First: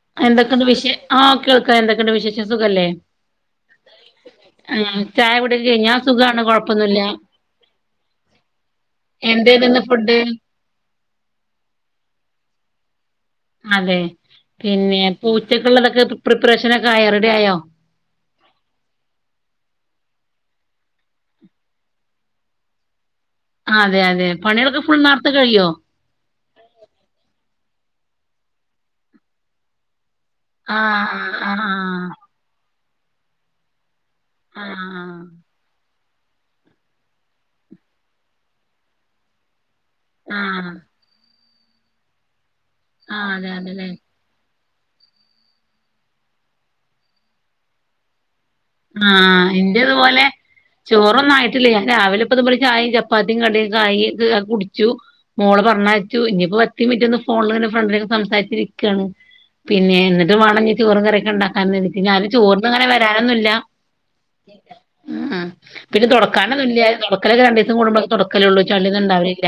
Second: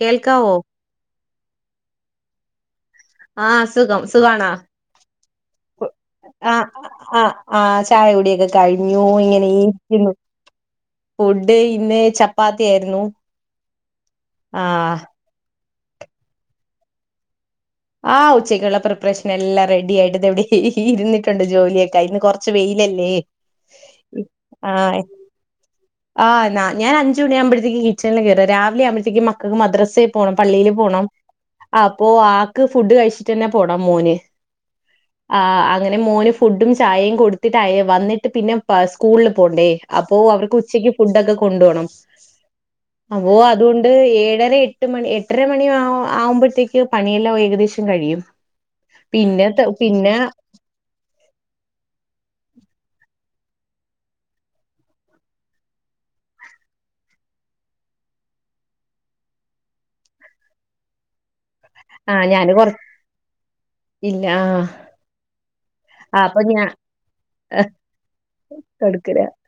കേൾക്കാവോ എന്തൊക്കെണ്ട് വിശേ ആഹ് കേൾക്ക്ണ്ട് എന്തൊക്കെയ്ണ്ട് വിശേഷം സുഖല്ലേ ആഹ് സുഖം സുഖാണാ അവിടില്ലേ ഞാൻ സുഖം ആ ആ ആ ചായ കുടിയൊക്കെ കയിഞ്ഞു എന്തേന്നു ഇന്ന് ഇങ്ങനെയിരിക്കുന്നു ഫുഡ് ഫുഡ്‌ ഇന്ന് ചപ്പാത്തിയായിരുന്നു അതെ പിന്നെ ഇപ്പുച്ചക്കുള്ളതൊക്കെ പ്രിപ്പറേഷനൊക്കെ ആയോ റെഡിയായോ ആ ഉച്ചയ്ക്കുള്ള പ്രിപ്പറേഷൻ എല്ലാം റെഡിയായിട്ട്ത് എവിടെ ഇരുന്നിട്ടുണ്ട് ജോലിയൊക്കെ അയിന്ന് കുറച്ച് വൈ യിൽ ല്ലേ അതെ അതെ പണികളൊക്കെ ഫുൾ ആഹ് നേർത്തെ കഴിയോ ആ ഞാൻ അഞ്ച്മണിയാകുമ്പോഴത്തേക്ക് കിച്ചണിൽ കേറും രാവിലെയാവുമ്പൊഴത്തെക്കും മക്കൾക്ക് മദ്രസെ പോണം പള്ളില് പോണം ആഹ് ആഹ് അപ്പോ ആ ഫുഡ് കഴിച്ചിട്ടെന്നെ പോണെ മോന് ആഹ് പിന്നെ മോന് ഫുഡും ചായയും കൊടുത്തിട്ടായി വന്നിട്ട് പിന്നെ സ്കൂളില് പോണ്ടേ അപ്പോ ആഹ് അവർക്ക് ആഹ് ഉച്ചക്ക് ഫുഡൊക്കെ കൊണ്ടോണം ആഹ് അപ്പോ അതെ അതെല്ലേ അതുകൊണ്ട് ഏഴര എട്ട് എട്ട് മണി എട്ടര മണി ആവുമ്പൊഴത്തേക്ക് പണിയെല്ലാം ഏകദേശം കഴിയും പിന്നെ ആഹ് പിന്നെ എന്റെതുപോലെ ചോറൊന്നായിട്ടില്ല ഞാൻ രാവിലെ ഇപ്പത്പോലെ ചായും ചപ്പാത്തിയും കടിയൊക്കായി കുടിച്ചു മോളെ പറഞ്ഞയച്ചു ഇനിയിപ്പോ പത്ത്മിനിറ്റ് ഒന്ന് ഫോണിൽ ഫ്രണ്ടിനൊക്കെ സംസാരിച്ചിരിക്കുവാണ് പിന്നെ എന്നിട്ട് വേണം ഇനി ചോറും കറിയൊക്ക്ണ്ടാക്കാൻ അന്ന് എനിക്ക് ആ ഞാന് കൊറ ചോറിനങ്ങനെ വാരാനൊന്നുമില്ല. ഇല്ല ആഹ്. പിന്നെ തുടക്കാനൊന്നുല്ല തൊടക്കലൊക്കെ രണ്ടിസം കുടുമ്പോഴേ തൊടക്കലുള്ളൂ ചളീന്നും കെടക്കല ഇണ്ടാവല്ലില്ല.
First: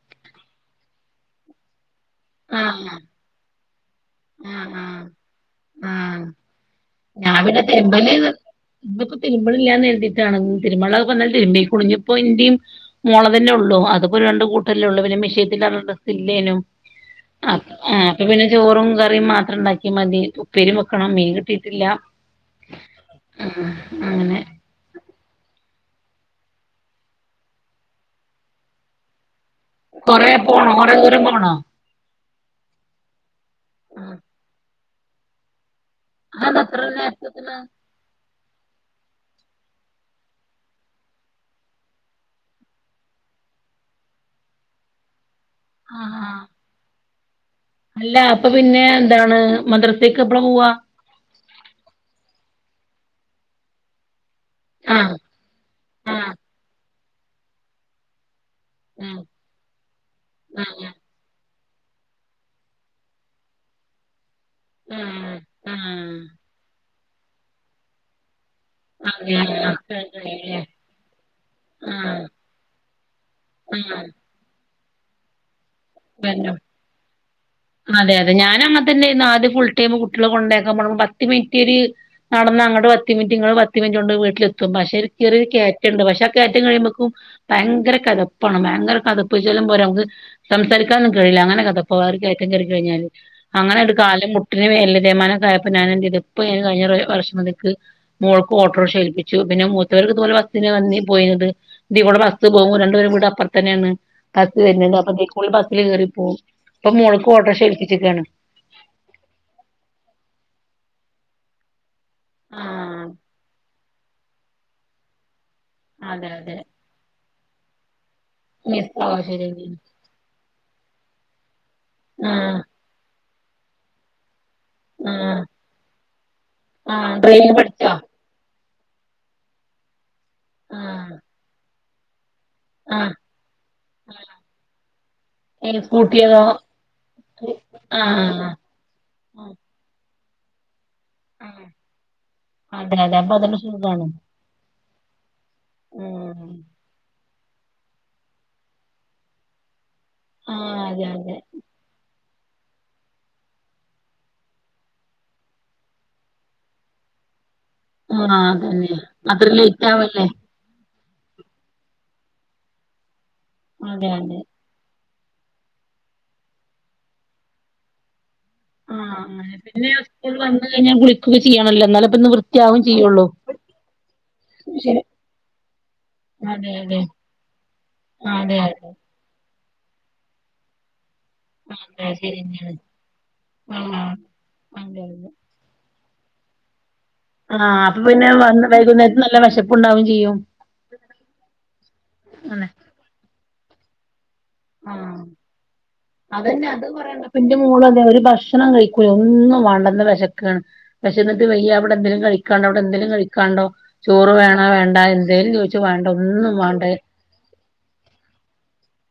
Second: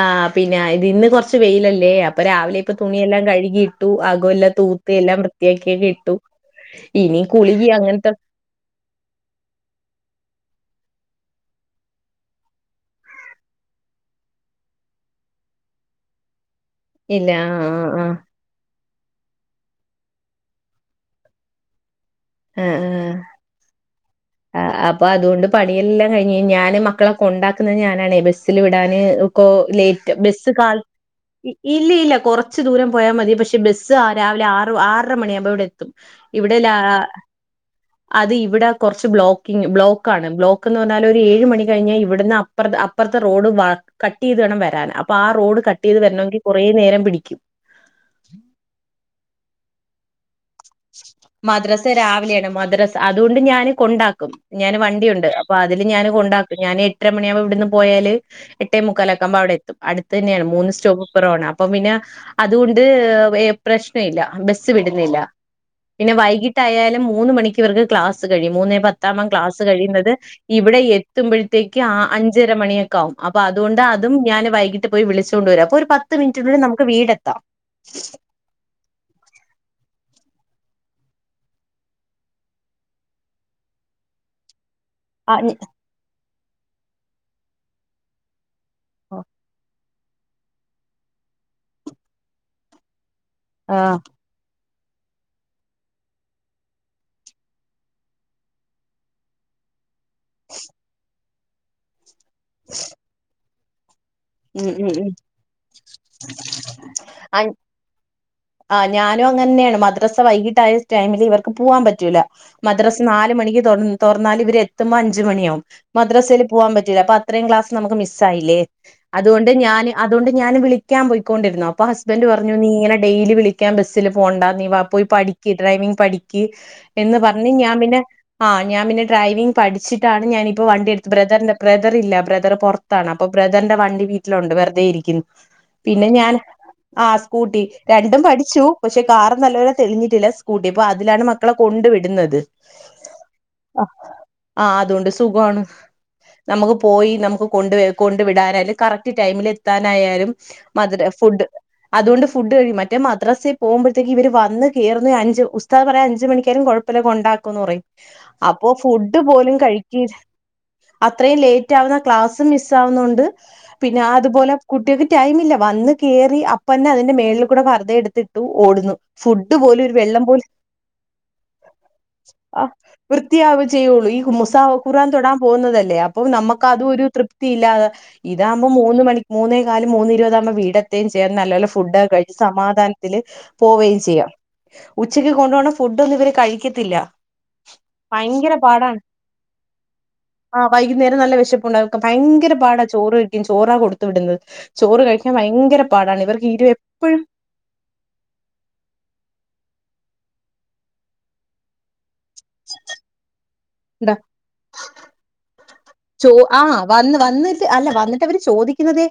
ആ പിന്നെ ഇത് ഇന്ന് കൊറച്ച് വെയിലല്ലേ അപ്പൊ. രാവിലെപ്പൊ ആഹ് തുണിയെല്ലാം കഴുകിയിട്ടു അകോ എല്ലാം ആഹ് തൂത്ത് എല്ലാം വൃത്തിയാക്കിയൊക്കെ ഇട്ടു. ഇനി ഞാൻപിന്നെ കുളികി അങ്ങനത്തെ തിരുമ്പല് ഇബുക്ക് തിരുമ്പ്ണില്ല കരുതിയിട്ടാണ്. തിരുമ്പാനുള്ളതൊക്കെ ഇന്നലെ തിരുമ്പി കുളിഞ്ഞപ്പോ ഇന്റെയും മോള തന്നെയുള്ളൂ അത് ഇപ്പോ രണ്ട്കൂട്ടെല്ലുള്ളൂ പിന്നെ മിഷീ [unintelligible] ബസ്സില്ലേനും ഇല്ല ആ ആ അപ്പപിന്നെ ചോറും. കറിയും മാത്രം ഉണ്ടാക്കിയമതി ഉപ്പേരിം വെക്കണം മീൻ കിട്ടിയിട്ടില്ല. ആ ആഹ് ആ. ആ അപ്പൊ അതുകൊണ്ട് പണി യെല്ലാം കഴിഞ്ഞ് ഞാന് മക്കളെ കൊണ്ടാക്കുന്നത് ഞാനാണെ ബസ്സിൽ വിടാന് ഒ ഓ ലേറ്റെ കൊറേ ബസു കാ പോണോ കൊറേ ദൂരം പോണോ ഇല്ലീല്ല കൊറച്ചു ദൂരം പോയാ മതി പക്ഷെ. ബസ്സ് ആ രാവിലെ ആറ് ആറരമ ണിയാവുമ്പോ ഇവിടെ എത്തും. ഇവിടെ അതെന്താ ലാ ഇത്ര നേരത്തെ എത്ത്ണെ അതിവിട കുറച്ച് ബ്ലോക്കിങ്ങ് ബ്ലോക്കാണെ ബ്ലോക്ക് എന്ന് പറഞ്ഞാൽ ഒരു ഏഴ മണി കഴിഞ്ഞാൽ ഇവിടുന്ന് അപ്പറത്ത് അപ്പറത്തെ റോഡ് വാക് കട്ടു ചെയതുവേണം വരാൻ അപ്പൊ ആ റോഡ് കട്ടു ചെയ്ത് ആഹ് ആഹ് വരണമെങ്കിൽ കുറേ നേരം പിടിക്കും. അല്ല അപ്പം പിന്നെ എന്താണ് മദ്രസ്സേക്ക് മദ്രസ്സാ രാവിലെയാണ് മദ്രാസ്സ് അതുകൊണ്ട് ഞാന് കൊണ്ടാക്കും. ഞാൻ ആഹ് വണ്ടിയുണ്ട് അപ്പൊ അതിലെ ഞാൻ ആഹ് കൊണ്ടാക്കും ഞാൻ എട്ടര മണിയാവുമ്പോ ഇവിടുന്ന് പോയാല്. എട്ടേ ആഹ് മുക്കാലൊക്കാകുമ്പം അവിടെത്തും അടുത്തന്നെയാണ് മൂന്ന് ആഹ് സ്റ്റോപ്പ് ഇപ്പറമാണ്. അപ്പം പിന്നെ അതുകൊണ്ട് പ്രശ്നമില്ല ബസ് ആഹ് വിടുന്നില്ല. ആഹ് പിന്നെ ആഹ് വൈകിട്ടായാലും മൂന്ന് മണിക്ക് ഇവർക്ക് ക്ലാസ്സ്. മൂന്നേ പത്താകുമ്പം ക്ലാസ്സ് കഴിയുന്നത് അങ്ങനെ ഇവിടെ എത്തുമ്പഴത്തേക്ക് ആ ആഹ് അഞ്ചരമണിയൊക്കെ ആവും അ അപ്പം അതുകൊണ്ട് ആഹ് അതും ഞാനെ വൈകിട്ട് പോയി വിളിച്ചോണ്ട്‌ വരും, അപ്പോരു. അതെ അതെ ഞാനങ്ങനെതന്നെയാണ് ആദ്യം ഫുൾ ടൈം കു കുട്ട്യോളെ കൊണ്ടാക്കാൻ പത്ത് മിനിറ്റീരെ നടന്ന് അങ്ങട്ടെ പത്ത് മിനിറ്റ് ഇങ്ങട്ട് പത്ത് മിനിറ്റുകൊണ്ട് വീട്ടിലെത്തും. പക്ഷെ ഒരു ആ കെറിയ കേറ്റമുണ്ട് പക്ഷെ ആ കേറ്റം കഴിയുമ്പേക്കും ഭയങ്കര കെതപ്പ്. പോണം ഭയങ്കര കേതപ്പെന്നും വെച്ചാലും പോരാ നമ്മക്ക്. സംസാരിക്കാൻ ഒന്നും കഴിയില്ല അങ്ങനെ കേതപ്പ്, ആ ഒരു കയറ്റം കേറി കഴിഞ്ഞാല് അങ്ങനെ ഒരു കാല് മുട്ട്. ഇങ്ങനെ എല്ലുതേയ് മാനം ഒക്കെ ആയപ്പം ഞാൻ എന്റെ ഇതുപ്പെ കഴിഞ്ഞ വർഷം മുതൽക്കേ മോൾക്ക് ഓട്ടോറിക്ഷാ എൽപ്പിച്ചു പിന്നെ മൂ ഇറ്റങ്ങൾക്ക് ഇതു പോലെ ബസ്സിനെ അന്നേ പോയിന്നത് ഇതി കൂടെ ബസ് പോകുമ്പോ രണ്ടപേരും കൂടെ അപ്പുറത്തന്നെയാണ്. അതു ഉം തന്നെ ഉം അപ്പൊ സ്കൂളിൽ ബസ്സിനു കേറി പോം ഇപ്പൊ മോൾക്ക് ഓട്ടോറിക്ഷേൽപ്പിച്ചിരിക്കയാണ്. ആ ഞാനും അങ്ങതന്നെയാണ് മദ്രസ്സാ വൈകിട്ടായ ടൈമിൽ ഇവർക്ക് പൂവാൻ പറ്റൂല്ല, മദ്രാസ് ആഹ് നാലു മണിക്ക് തൊ തൊറന്നാൽ ഇവർ എത്തുമ്പോ അഞ്ച് മണിയാവും. അതെ മദ്രസേലൂ അതെ പോവാൻ പറ്റില്ല അപ്പം അത്രയും ക്ലാസ് നമുക്ക് മിസ്സായില്ലേ? മിസ് അതുകൊണ്ട് ഓഹരി ഞാന് അതുകൊണ്ട് ഞാന് വിളിക്കാൻ പൊയ്ക്കൊ ണ്ടിരുന്നു അപ്പം ഹസ്ബൻറ് പറഞ്ഞു ആഹ് നീ ഇങ്ങനെ ഡെയിലി വിളിക്ക് ക്കാൻ ബസ്സിലു പോവണ്ടാ നീ വാ പോയി ആഹ് പഠിക്ക് ഡ്രൈവിംഗ് പഠിക്ക് ആഹ് എന്ന് പറഞ്ഞ് ഡ്രൈവിംഗ് ഞാൻ പഠിച്ചോ പിന്നെ ആ. ഞാൻ പിന്നെ ഡ്രൈവിംഗ് പഠിച്ചിട്ടാണ് ഞാനിപ്പോ വണ്ടി എടുത്ത് ആഹ് ബ്രദറിന്റെ ബ്രദറില്ലേ ബ്രദർ ദറെ പൊറത്താണ് ആഹ് അപ്പൊ ബ്രദറിന്റെ വണ്ടി വീട്ടിലുണ്ട് വെറുതെ ഇരിക്കുന്നു ഈ പിന്നെ ഞാൻ. സ്കൂട്ടിയതോ ആ സ്കൂട്ടി രണ്ടും ആഹ് പഠിച്ചു പക്ഷെ കാറു നല്ലപോലെ തെളിഞ്ഞിട്ടില്ല സ് അപ്പം അതിലാണ് മക്കളെ ആഹ് കൊണ്ടു വിടുന്നത്. അതെ അതെ അപ്പൊ അതന്നെ സുഖാണ് ആ അതുകൊണ്ട് സുഖമാണ് ഉം നമുക്ക് പോയി നമുക്ക് കൊണ്ടോയി കൊണ്ടുവിടാനും കറക്റ്റ് ടൈമിലെത്താനായാലും ആഹ് അതെ മധുര അതെ ഫുഡ്ഡ് അതു കൊണ്ട് ഫു ഫുഡ് കഴി മറ്റേ മദ്രസ്സിൽ പോവു മ്പഴത്തേക്കെ ഇവരു വന്നു കേറുന്നേ അഞ്ച് ഉസ്ത്താദ് പറയാ അഞ്ച് മണിക്കാലും കൊഴപ്പില്ല കൊണ്ടാക് ക്കെന്നു പറയും ആഹ് അപ്പൊ അതന്നെ ഫുഡ്ഡു അത്ര പോലും ലേറ്റ് കഴിക്കീൽ ആവല്ലേ അത്രയും ലേറ്റാവുന്ന ക്ലാസ്സും മിസ് ആവുന്നുണ്ട്, പിന്നെ അതെ ആ അതെ അതുപോലെ കുട്ടികി ക്ക് ടൈമില്ല വന്ന് കേറി അപ്പന്നെ അതിന്റെ മേളിൽകൂടെ പർദ്ദ എടുത്തിട്ട്. ആ പിന്നെ ആ സ്കൂൾ പോലും വന്നു കഴി ഞ്ഞാൽ കുളിക്കൊക്കെ ചെയ്യാല്ലോ എന്നാലപ്പോ വൃത്തിയാകയും ചെയ്യുള്ളൂ. വൃത്തിയാവേ ചെയ്യുള്ളൂ ഈ മുസാഹ ശരി ഖുറാൻ തൊടാൻ പോകുന്നതല്ലേ അപ്പം നമുക്ക് അതെ അത് അതെ ഒരു തൃപ്തിയില്ലാതെ അതെ ഇതാവുമ്പം അതെ മൂന്ന്മണിക് മൂന്നേ കാല് മൂന്നിരുപതാവുമ്പം വീടെത്തേം ചെയ്യും വൃത്തിയായിട്ട് നല്ല പോലെ ഫുഡൊക്കെ അതെ കഴിച്ച് ശരിയെന്നാണ് സമാധാനത്തില് പോവേം ആഹ് ചെയ്യാം അതെ അതെ ഉച്ചക്ക് കൊണ്ടവണ ഫുഡ്‌ ഇതൊന്നും ഇവര് കഴിക്കത്തില്ല ആ അപ്പം പിന്നെ ഭയങ്കര വന്ന് വൈകുന്നേരത്ത് നല്ല വിശപ്പുണ്ടാ വേം ചെയ്യും ആ വൈകുന്നേരം നല്ല വിശപ്പുണ്ടാവും ഭയങ്കര അന്നെ പാടാ ചോറ് കഴിക്കാൻ ചോറാ കൊടുത്തു വിടുന്നത് ചോറ് ആഹ് കഴിക്കാൻ ഭയങ്കര പാടാണ് ഇവർക്ക് ഇരു അതന്നെ അത് എപ്പഴും പറയണ്ട ഇന്റെ മോളും അതെ ഒരു ഭക്ഷണം കഴിക്കൂല ഒന്നും വേണ്ടെന്ന വെശക്- വിശന്നിട്ട് വയ്യ ഇവിടെന്തേലും കഴിക് [unintelligible] ഇവ്ടെന്തേലും കഴിക്കാനുണ്ടോ എന്താ ചോറ് വേണാ വേണ്ടാ എന്തേലും ചോദിച്ച വേണ്ട ഒന്നും വാണ്ടേ എന്നെച്ചാൽ അല്ല വന്നിട്ട് അവര് ചോദിക്കുന്നതേ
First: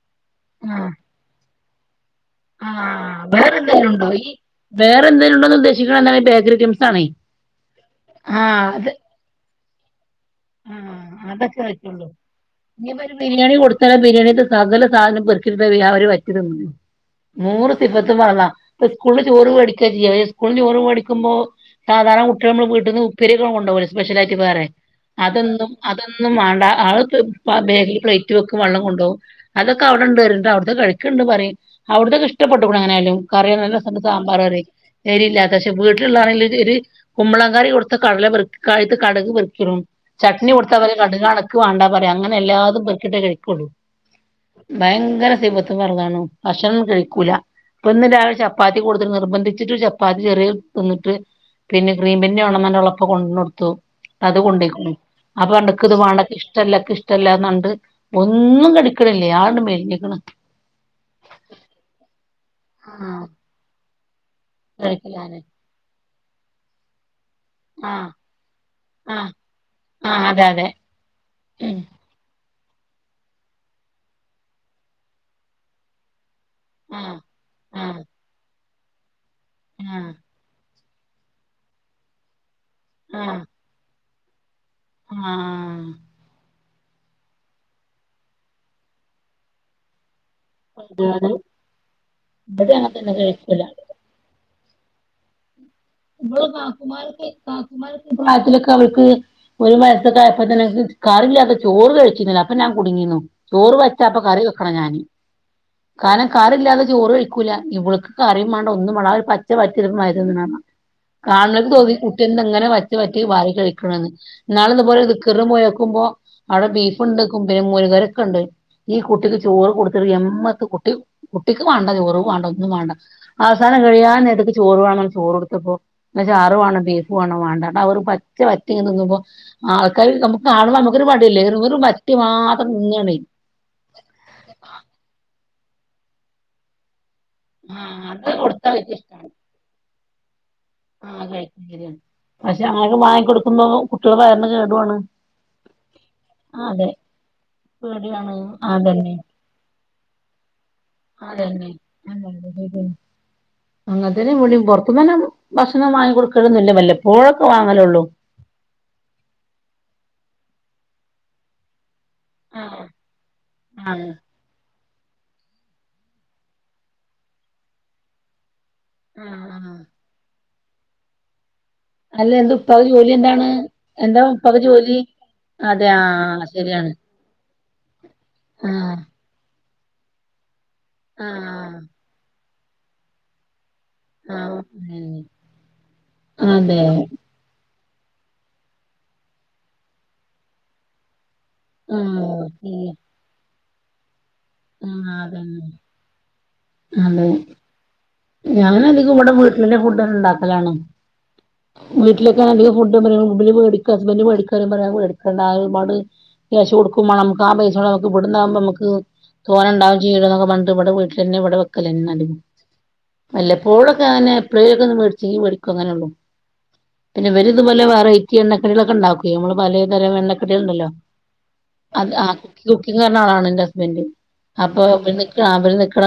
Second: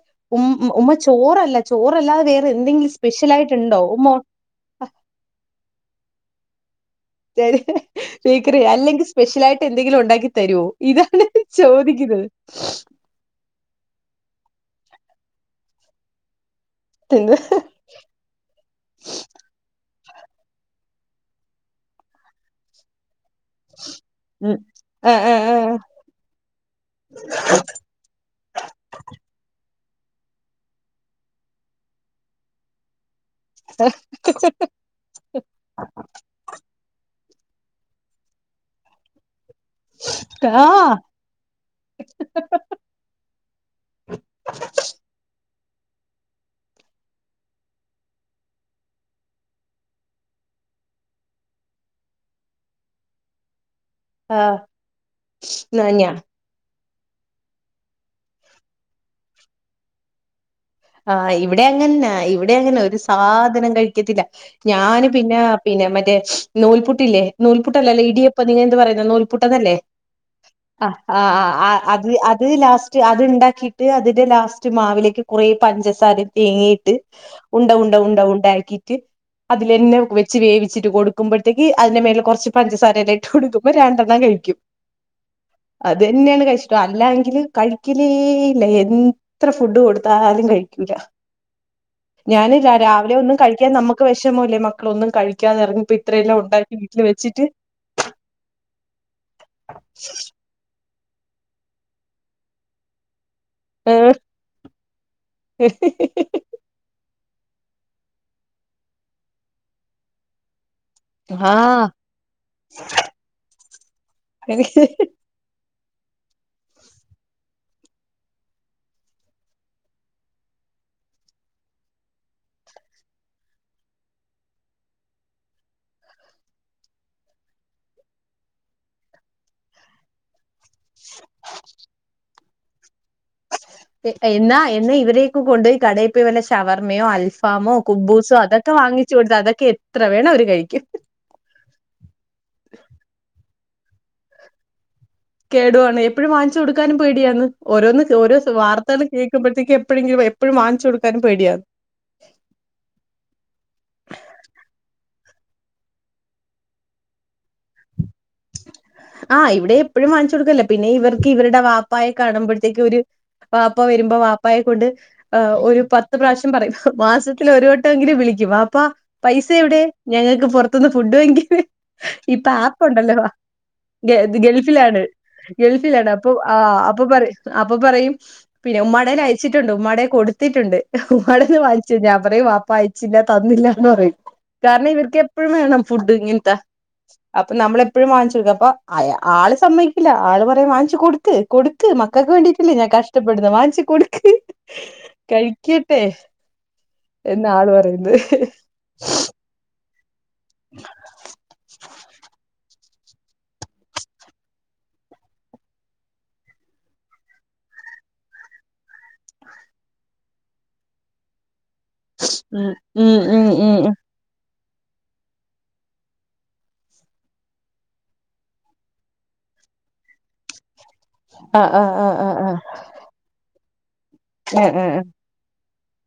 ആഹ് ഉമ്മ ചോറല്ലേ ചോറ് ചോറല്ലാതെ വേറെ എന്തെങ്കിലും ആഹ് വേറെ സ്പെഷ്യലായിട്ടുണ്ടോ എന്തേലും ഉണ്ടോ ഉമ്മാ ഈ വേറെ എന്തേലും ഉണ്ടോന്ന് ഉദ്ദേശിക്കണ എന്താണ് ബേക്കറി ഐറ്റംസ് ആണേ [unintelligible] അല്ലെങ്കിൽ സ്പെഷ്യൽ ആയിട്ട് എന്തെങ്കിലും ഉണ്ടാക്കി തരുവോ ആ ഇതാണ് അതൊക്കെ പറ്റുള്ളൂ ചോദിക്കുന്നത് നീ പ്പൊ ഒരു ബിരിയാണി കൊടുത്താല ആ ബിരിയാണി സകല സാധനും പെറുക്കിട്ത്ത് ആ ഒരു വറ്റു തിന്നുന്നത് എന്ത് നൂറ് സിഫത്തും ഫറ്ളാ പ്പൊ സ്കൂളിന്ന് ചോറ് മേടിക്കാൻ സ്കൂളിന്ന് ചോറ് മേടിക്കുമ്പോ സാധാരണ കുട്ട്യേളമ്മള് വീട്ടന്ന് ഉപ്പേരിക്കൊ കൊണ്ടവല്ലോ സ്പെഷ്യൽ ആയിട്ട് ഉം വേറെ ആഹ് ആഹ് അതന്നും ആഹ് അതൊന്നും വാണ്ട ആള് ബേകില് പ്ലേറ്റ് വെക്കും വെള്ളം കൊണ്ടവും അതൊക്കെ അവിടെണ്ട് പറയും അവിടത്തെ കഴിക്ക്ണ്ട് പറയും അവിട്‌ത്തൊക്കെ ഇഷ്ടപ്പെട്ടുക്കുണ് എങ്ങനെയാലും [unintelligible] കുമ്പളങ്ങ കറി കൊടുത്ത കടല അതിത്തെ കടുക് പെറുക്കിടും ചട്നി കൊടുത്തപറയും ആഹ് കടുക് ആണ് ഇക്ക് വേണ്ടാ പറയും അങ്ങനെ എല്ലാതും പെറുക്കിട്ടേ കഴിക്കുള്ളൂ ഭയങ്കര സിഫത്ത് ഫർളാണ് ഭക്ഷണം കഴിക്കൂല ഇപ്പൊ ഇന്ന് രാവിലെ ചപ്പാത്തി കൊട്ത്ത്ട്ട് നിർബന്ധിച്ചിട്ട് ചപ്പാത്തി ചെറിയ ഒരു തിന്നിട്ട് പിന്നെ ക്രീം ബന്ന് വേണന്ന് പറഞ്ഞ് അവള ഉപ്പ കൊട്‌ന്നൊടുത്തു അത് ആഹ് കൊണ്ടേക്ക്ണു അപ്പൊ പറഞ്ഞു ഇക്ക് ഇത് ഞാൻ വാണ്ട ഇക്ക് ഇഷ്ട്ടല്ല ഇക്കിഷ് ഇഷ്ട്ടല്ലാന്നോണ്ട് ഒന്നും കെട്ക്കണില്ല ആകങ്ങണ്ട് മെലിഞ്ഞക്കണ് ആ ഇവിടെ അങ്ങൻന്നാ ഇവിടെ അങ്ങനെ ഒരു ആഹ് സാധനം കഴിക്കത്തില്ല ഞാന് കഴിക്കലാണ് പിന്നെ പിന്നെ മറ്റെ നൂൽപുട്ടില്ലേ നൂൽപുട്ടല്ലല്ലോ ആഹ് ഇടിയപ്പ നിങ്ങ എന്ത് പറയുന്ന ആഹ് നൂൽപുട്ടന്നല്ലേ ആഹ് അതെ അതെ അ ആ ആ അ ഉം അത് അത് അത് ലാസ്റ്റ് അത്ണ്ടാക്കീട്ട് അതിന്റെ ലാസ്റ്റ് മാവിലേക്ക് കുറേ പഞ്ചസാരയും തേങ്ങിട്ട് ആഹ് ഉണ്ട ഉണ്ട ആഹ് ഉണ്ട ആക്കീട്ട് അതില് എല്ലാം ആഹ് വെച്ച് വേവി വച്ചിട്ട് കൊടുക്കുമ്പോത്തേക്ക് അതിന്റെ മേലില് കൊർച്ച് പഞ്ചസാരയല്ലാംട്ട് കൊടുക്കുമ്പോ രണ്ടെണ്ണം കഴിക്കും ആ അല്ല എങ്കില് കഴിക്കലേ ഇല്ല എത്ര ഫുഡ് കൊടുത്താലും കഴിക്കൂല ഞാനില്ല ഇവിടെ അങ്ങൻതന്നെ രാവിലെ ഒന്നും കഴിക്കൂല കഴിക്കാൻ നമ്മുക്ക് വിഷമല്ലേ ഒന്നും കഴിക്കാതെറങ്ങ ഇമ്മള് കാക്കുമാർക്ക് കാക്കുമാർ പ്രായത്തിലൊക്കെ അവൾക്ക് ഒരു വയസൊക്കെ ആയപ്പതന്നെ കറില്ലാതെ ചോറ് കഴിച്ചീന്നില്ല അപ്പ ഞാൻ കുടുങ്ങീന്നു ചോറ് വച്ചാപ്പ കറി വെക്കണം ഞാന് കാരണം കറില്ലാതെ ചോറ് കഴി വെക്കുല ഇവൾക്ക് കറീം വേണ്ട ഒന്നും വേണ്ട ആ ഒരു പച്ച [unintelligible] കാൺലോൽക് ആഹ് തോന്നി കുട്ടി എന്താ ഇങ്ങനെ വറ്റ് വറ്റി വാരി കഴികണ്ന്ന് ഇന്നാള് ഇതുപോലെ ദിക്ർന് പോയോക്കുമ്പൊ നോക്കുമ്പോ അവ്ടെ ബീഫ്ണ്ട് [unintelligible] മോര് കറിയൊക്കെ ഇണ്ട് ഈ കുട്ടിക്ക് ചോറ് കൊടുത്തിട്ട് എമ്മക്ക് കുട്ടി കുട്ടിക്ക് വാണ്ട ചോറും വാണ്ട ഒന്നും വാണ്ട [unintelligible] കഴിയാൻ നേരത്ത്ക്ക് ചോറ് വേണം ചോറ് കൊടുത്തപ്പോ ചാറ് വേണം ബീഫ് വേണം വേണ്ട ന്നട്ട് ആ ഒരു പച്ച വറ്റ് തിന്നുമ്പോ ആൾക്കാർ നമുക്ക് കാണുമ്പോ നമുക്കൊരു മടിയല്ലേ വെറും വറ്റ് മാത്രം തിന്നാണേ എന്നാ എന്നാ ഇവരെയൊക്കെ കൊണ്ടൊയി കടയിൽ പോയ് വല്ല ശവർമ്മയോ അൽഫാ അൽഫാമോ ആഹ് അത് കുബൂസോ കൊടുത്താ അതൊക്കെ വല്യ വാങ്ങിച്ചു ഇഷ്ടാണ് കൊടുത്ത അതൊക്കെ എത്ര വേണം അവര് കഴിക്കും ആഹ് കഴിക്കും ശരിയാണ് പക്ഷെ അങ്ങനെ വാങ്ങി കൊടുക്കുമ്പോ കുട്ടികളുടെ വയറിനു കേടുവാണ് കേടുവാണ് എപ്പോഴും വാങ്ങിച്ചു ആഹ് കൊടുക്കാനും പേടിയാന്ന് ഓരോന്ന് പേടിയാണ് ഓരോ വാർത്തകൾ അതന്നെ കേൾക്കുമ്പോഴത്തേക്കും എപ്പോഴെങ്കിലും എപ്പോഴും വാങ്ങിച്ചു കൊടു അതന്നെ [unintelligible] അങ്ങനത്തന്നെ ഇവിടേം പുറത്തുനിന്ന് ഭക്ഷണം വങ്ങി കൊടുക്കന്നില്ല വല്ലേ എപ്പോഴൊക്കെ വാങ്ങലള്ളൂ ആ ഇവിടെ എപ്പോഴും വാങ്ങിച്ചു കൊടുക്കല്ലേ പിന്നെ ഇവർക്ക് ഇവരുടെ വാപ്പ പപ്പായെ കാണുമ്പോഴത്തേക്ക് ആഹ് ഒരു വാപ്പ ആഹ് വരുമ്പോ വാപ്പായെ കൊണ്ട് ആ ഒരു പത്ത് പ്രാവശ്യം പറയുന്നു മാസത്തിൽ ഒരു വട്ടം എങ്കിലും വിളിക്കും പ്പ ആഹ് പൈസ ആഹ് എവിടെയ ഞങ്ങൾക്ക് പുറത്തനിന്ന് ഫുഡ് വാങ്ങിക്കേ അല്ല ഇപ്പൊ എന്താ ആപ്പ് ഉപ്പാക്ക് ജോലി ഉണ്ടല്ലോ എന്താണ് ഗ എന്താ ഉപ്പാക്ക് ജോലി ഗൾഫിലാണ് അതെ ഗൾഫിലാണ് അപ്പൊ ആഹ് ആ ശരിയാണ് അപ്പൊ പറ അപ്പൊ പറയും പിന്നെ ആഹ് ഉമ്മയിടേൽ അയച്ചി ഉമ്മാടെ കൊടുത്തിട്ടുണ്ട് ഉമ്മാടെന്ന് ആഹ് വാങ്ങിച്ച് ഞാ പറയും വാപ്പ അയച്ചില്ല തന്നില്ല [unintelligible] ആഹ് കാരണം ഇവർക്ക് എപ്പഴും വേണം ഫുഡ് ഇങ്ങനത്തൊ അതെ അപ്പൊ നമ്മളെ എപ്പഴും വാങ്ങിച്ചു കൊടുക്ക, അപ്പൊ അയ ആള് സമ്മയ്ക്കില്ല ആള് പറയും വാങ്ങ്ച്ചു കൊടു ക് കൊടുക്ക് മക്കൾക്ക് ആഹ് വേണ്ടിട്ടല്ലേ ഞാൻ ശരിയാ കഷ്ടപ്പെടുന്നേ വാങ്ങിച്ച് കൊടുക്ക് ആഹ് അതന്നെ കഴിക്കട്ടെ, അതെ എന്നാള് പറയുന്നെ. ഞാനധികം ഇവിടെ വീട്ടിലെന്നെ ഫുഡ്ണ്ടാക്കലാണ്, വീട്ടിലൊക്കെ അധികം [unintelligible] [unintelligible] ഹസ്ബൻഡ് മേടിക്കാറയും മേടിക്കണ്ട ഒരുപാട് കാശ് കൊടുക്കും വാണം അമ്മക്ക് ആ പൈ ഇവട്ന്നാവുമ്പോ അമ്മക്ക് തോനെണ്ടാവും ചെയ്യല്ലോന്നെക്കെ പറഞ്ഞിട്ട് ഇവിടെ വീട്ടിലെന്നെ ഇവടെ [inaudible] ഉം ഉം ഉം ഉം വല്ലപ്പോഴൊക്കെ അങ്ങനെ എപ്പളേലൊക്കെ ഒന്ന് മേടിച്ചെങ്കീ മേടിക്കും, അങ്ങനെള്ളു. പിന്നെ ഇവല് ഇത്പോലെ വെറൈറ്റി എണ്ണക്കടികളൊക്കെണ്ടാക്കുവേ അമ്മള് പലതരം എണ്ണക്കടികള്ണ്ടല്ലോ. ആഹ് ആഹ് അത് ആഹ് ആ ആഹ് ആഹ് കുക്കിംഗ്‌ അറിയുന്ന ആളാണ് ന്റെ ഹസ്ബൻഡ് ആഹ് അപ്പൊ ആഹ് [unintelligible] [unintelligible] [unintelligible] [unintelligible] [unintelligible]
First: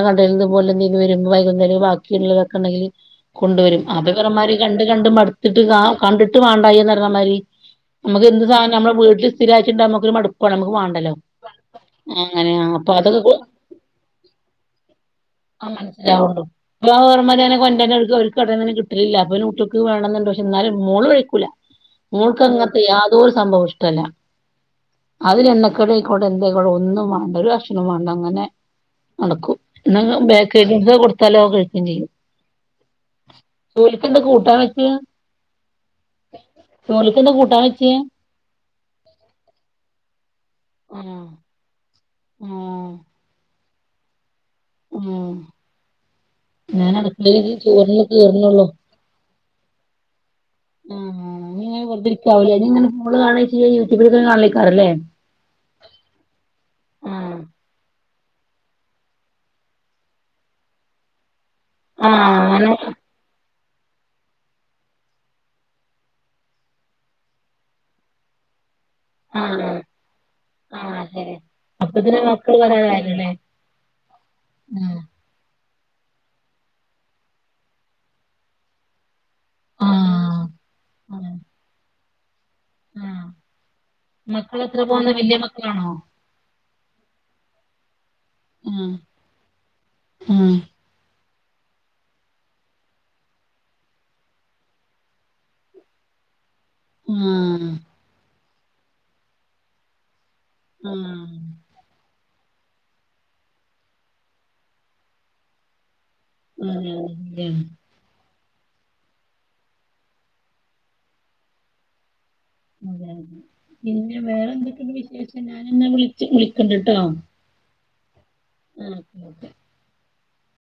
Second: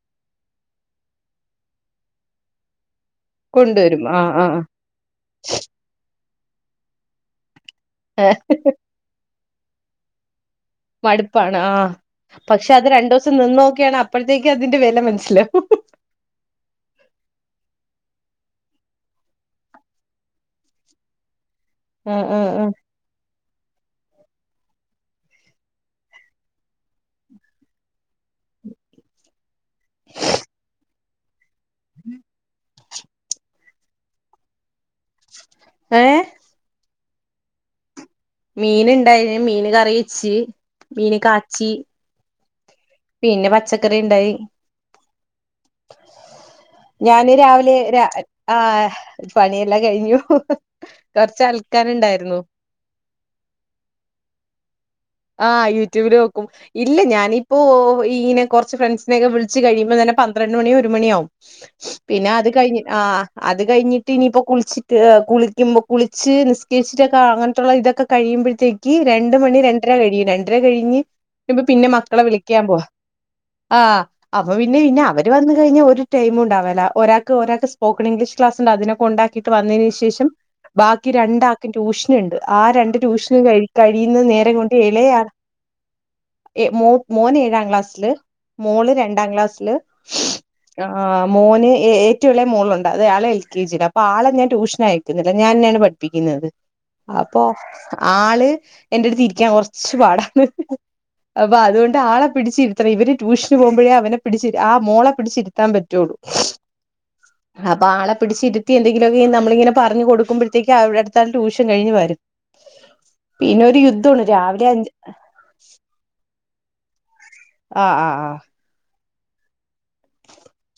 വൈകുന്നേരം ബാക്കിള്ളതൊക്കെ ഇണ്ടെങ്കില് കൊണ്ട് വരും കൊണ്ടുവരും അത് ആഹ് ആഹ് കണ്ട് കണ്ട് മടുത്തിട്ട് ക കണ്ടിട്ട് വേണ്ടായിന്ന് പറഞ്ഞമാരി ആഹ് അമ്മക്കെന്ത് സാധനം അമ്മളെ വീട്ടില് സ്ഥിരായിറ്റിണ്ടാമ്പം അമ്മക്കൊരു മടു മടുപ്പാണ് ആ. അങ്ങനെ പക്ഷെ അത് അപ്പൊ അതൊക്കെ കു രണ്ടൂസം നിന്നോക്കിയാണ് അപ്പഴത്തേക്ക് അതിന്റെ വില മനസ്സിലാവും. ആ മനസ്സിലാവുള്ളൂ [unintelligible] [unintelligible] കിട്ടലില്ല അപ്പോ പിന്നെ കുട്ട്യേക്ക് വേണന്ന്ണ്ട് പക്ഷ ന്നാലും മോള് കഴിക്കൂല. ആഹ് ആഹ് ആഹ് മോൾക്കങ്ങൻത്ത യാതൊരൂ സംഭവൂ ഇഷ്ടല്ല. അതിലെണ്ണക്കടിയ്ക്കോട്ടെ എന്തേയീക്കോട്ടെ ഒന്നും വാണ്ട ഒരു കഷ്ണൂ വാണ്ട അങ്ങനെ നടക്കും, എന്നാ ബേക്കറി ഐറ്റംസൊക്കെ കൊടുത്താലോ കഴിക്കും ചെയ്യും. ചോലിക്കെന്താ കൂട്ടാൻ വെച്ചേ? ഏഹ് ചോലിക്ക്ന്താ കൂട്ടാൻ വെച്ചേ? മീൻ ഇണ്ടായിന്, മീൻ കറി വെച്ച് മീൻ കാച്ചി ആ. പിന്നെ പച്ചക്കറി ഇണ്ടായി. ആ. ഞാന് രാവിലെ ര, ആ കേറുന്നുള്ളൂ പണിയെല്ലാം കഴിഞ്ഞൂ ഇനിങ്ങനെ വെർതിരിക്കാവുല്ല ഇനിങ്ങനെ ഫോണ് കാണേയ്ക്കും യൂട്യൂ ബില് ങ്ങനെ കാണലേക്കാരംലേ ആ യൂട്യൂബില് നോക്കും, ഇല്ല ആഹ് ഞാനിപ്പോ ഇങ്ങനെ കുറച്ച് ഫ്രണ്ട്സിനെക്കെ വിള്ച്ച് കഴിയുമ്പോ തന്നെ പന്ത്രണ്ട് മണി ഒരു മണിയാവും. ആഹ് പിന്നെ അത് അങ്ങനെ കഴിഞ്ഞ്, ആ അത് കഴിഞ്ഞിട്ട് ഇനീപ്പോ കുളിച്ചിട്ട്, കുളിക്കുമ്പോ കുളിച്ച് നിസ്കരിച്ചിട്ടൊക്കെ അങ്ങനെത്തെ ഇതൊക്കെ കഴിയുമ്പോഴത്തേ ക്കീ രണ്ട് മണി ആഹ് രണ്ടര കഴിയും രണ്ടര ആഹ് ശരി കഴിഞ്ഞ്ക്കുമ്പ പിന്നെ അപ്പത്തിന് മക്കളെ മക്കള് വിളിക്കാൻ പോവ വരാനായില്ലേ ആ അപ്പൊ പിന്നെ ആഹ് പിന്നെ അവര് വന്ന കഴിഞ്ഞ ഒരു ടെെമൂണ്ടാവല്ല, ഒരാക്ക് ഒരാക്ക് സ്പോക്കൺ ഇംഗ്ലീഷ് ക്ലാസ്ണ്ട് അതിനെ കൊണ്ടാ ട്ട് വന്നേന് ശേഷം ബാക്കി ആഹ് രണ്ടാക്കും ട്യൂഷനിണ്ട് ആ രണ്ട് ട്യൂഷന് കഴി കഴിയുന്ന നേരം കൊ [unintelligible] പോകുന്ന വല്ല്യ മക്കളാണോ? എ മോ മോന് ഏഴാം ക്ലാസ്സില് ആഹ് മോള് രണ്ടാം ക്ലാസ്സില് ആഹ് ആ മോന് ഏറ്റും ഇളയ മോളുണ്ട് അത് ആള് എൽ കെ ജി അപ്പൊ ആളെ ഞാൻ ട്യൂഷനയക്കുന്നില്ല ഞാന്നെയാണ് പഠിപ്പിക്ക്ന്നത്. അപ്പൊ ആഹ് ആള് എന്റെടുത്തിരിക്കാൻ കൊറച്ച് പാടാ. അപ്പൊ അതുകൊണ്ട് ആളെ പിടിച്ചിരിത്തണം ഇവര് ട്യൂഷന് പോകുമ്പോഴേ അവനെ പിടിച്ചിരി, ആ മോളെ പിടിച്ചിരുത്താൻ പറ്റൊള്ളൂ. ഉം പിടിച്ചിരുത്തി എന്തങ്കിലൊക്കെ നമ്മളിങ്ങനെ പറഞ്ഞ് കൊടുക്കുമ്പയത്തേക്കും അടുത്താള് ട്യൂഷൻ കഴിഞ്ഞ് വരും. അതെ അതെ ഒരു പിന്നെ യുദ്ധമാണ് രാവിലെ അഞ്ച് വേറെന്തൊക്കെണ്ട് വിശേഷം? ഞാനെന്നാ വിള്ച്ച് വിളിക്കണ്ട്ട്ടോ. ആ ആ ആ. ആ ഓക്കെ ഓക്കെ.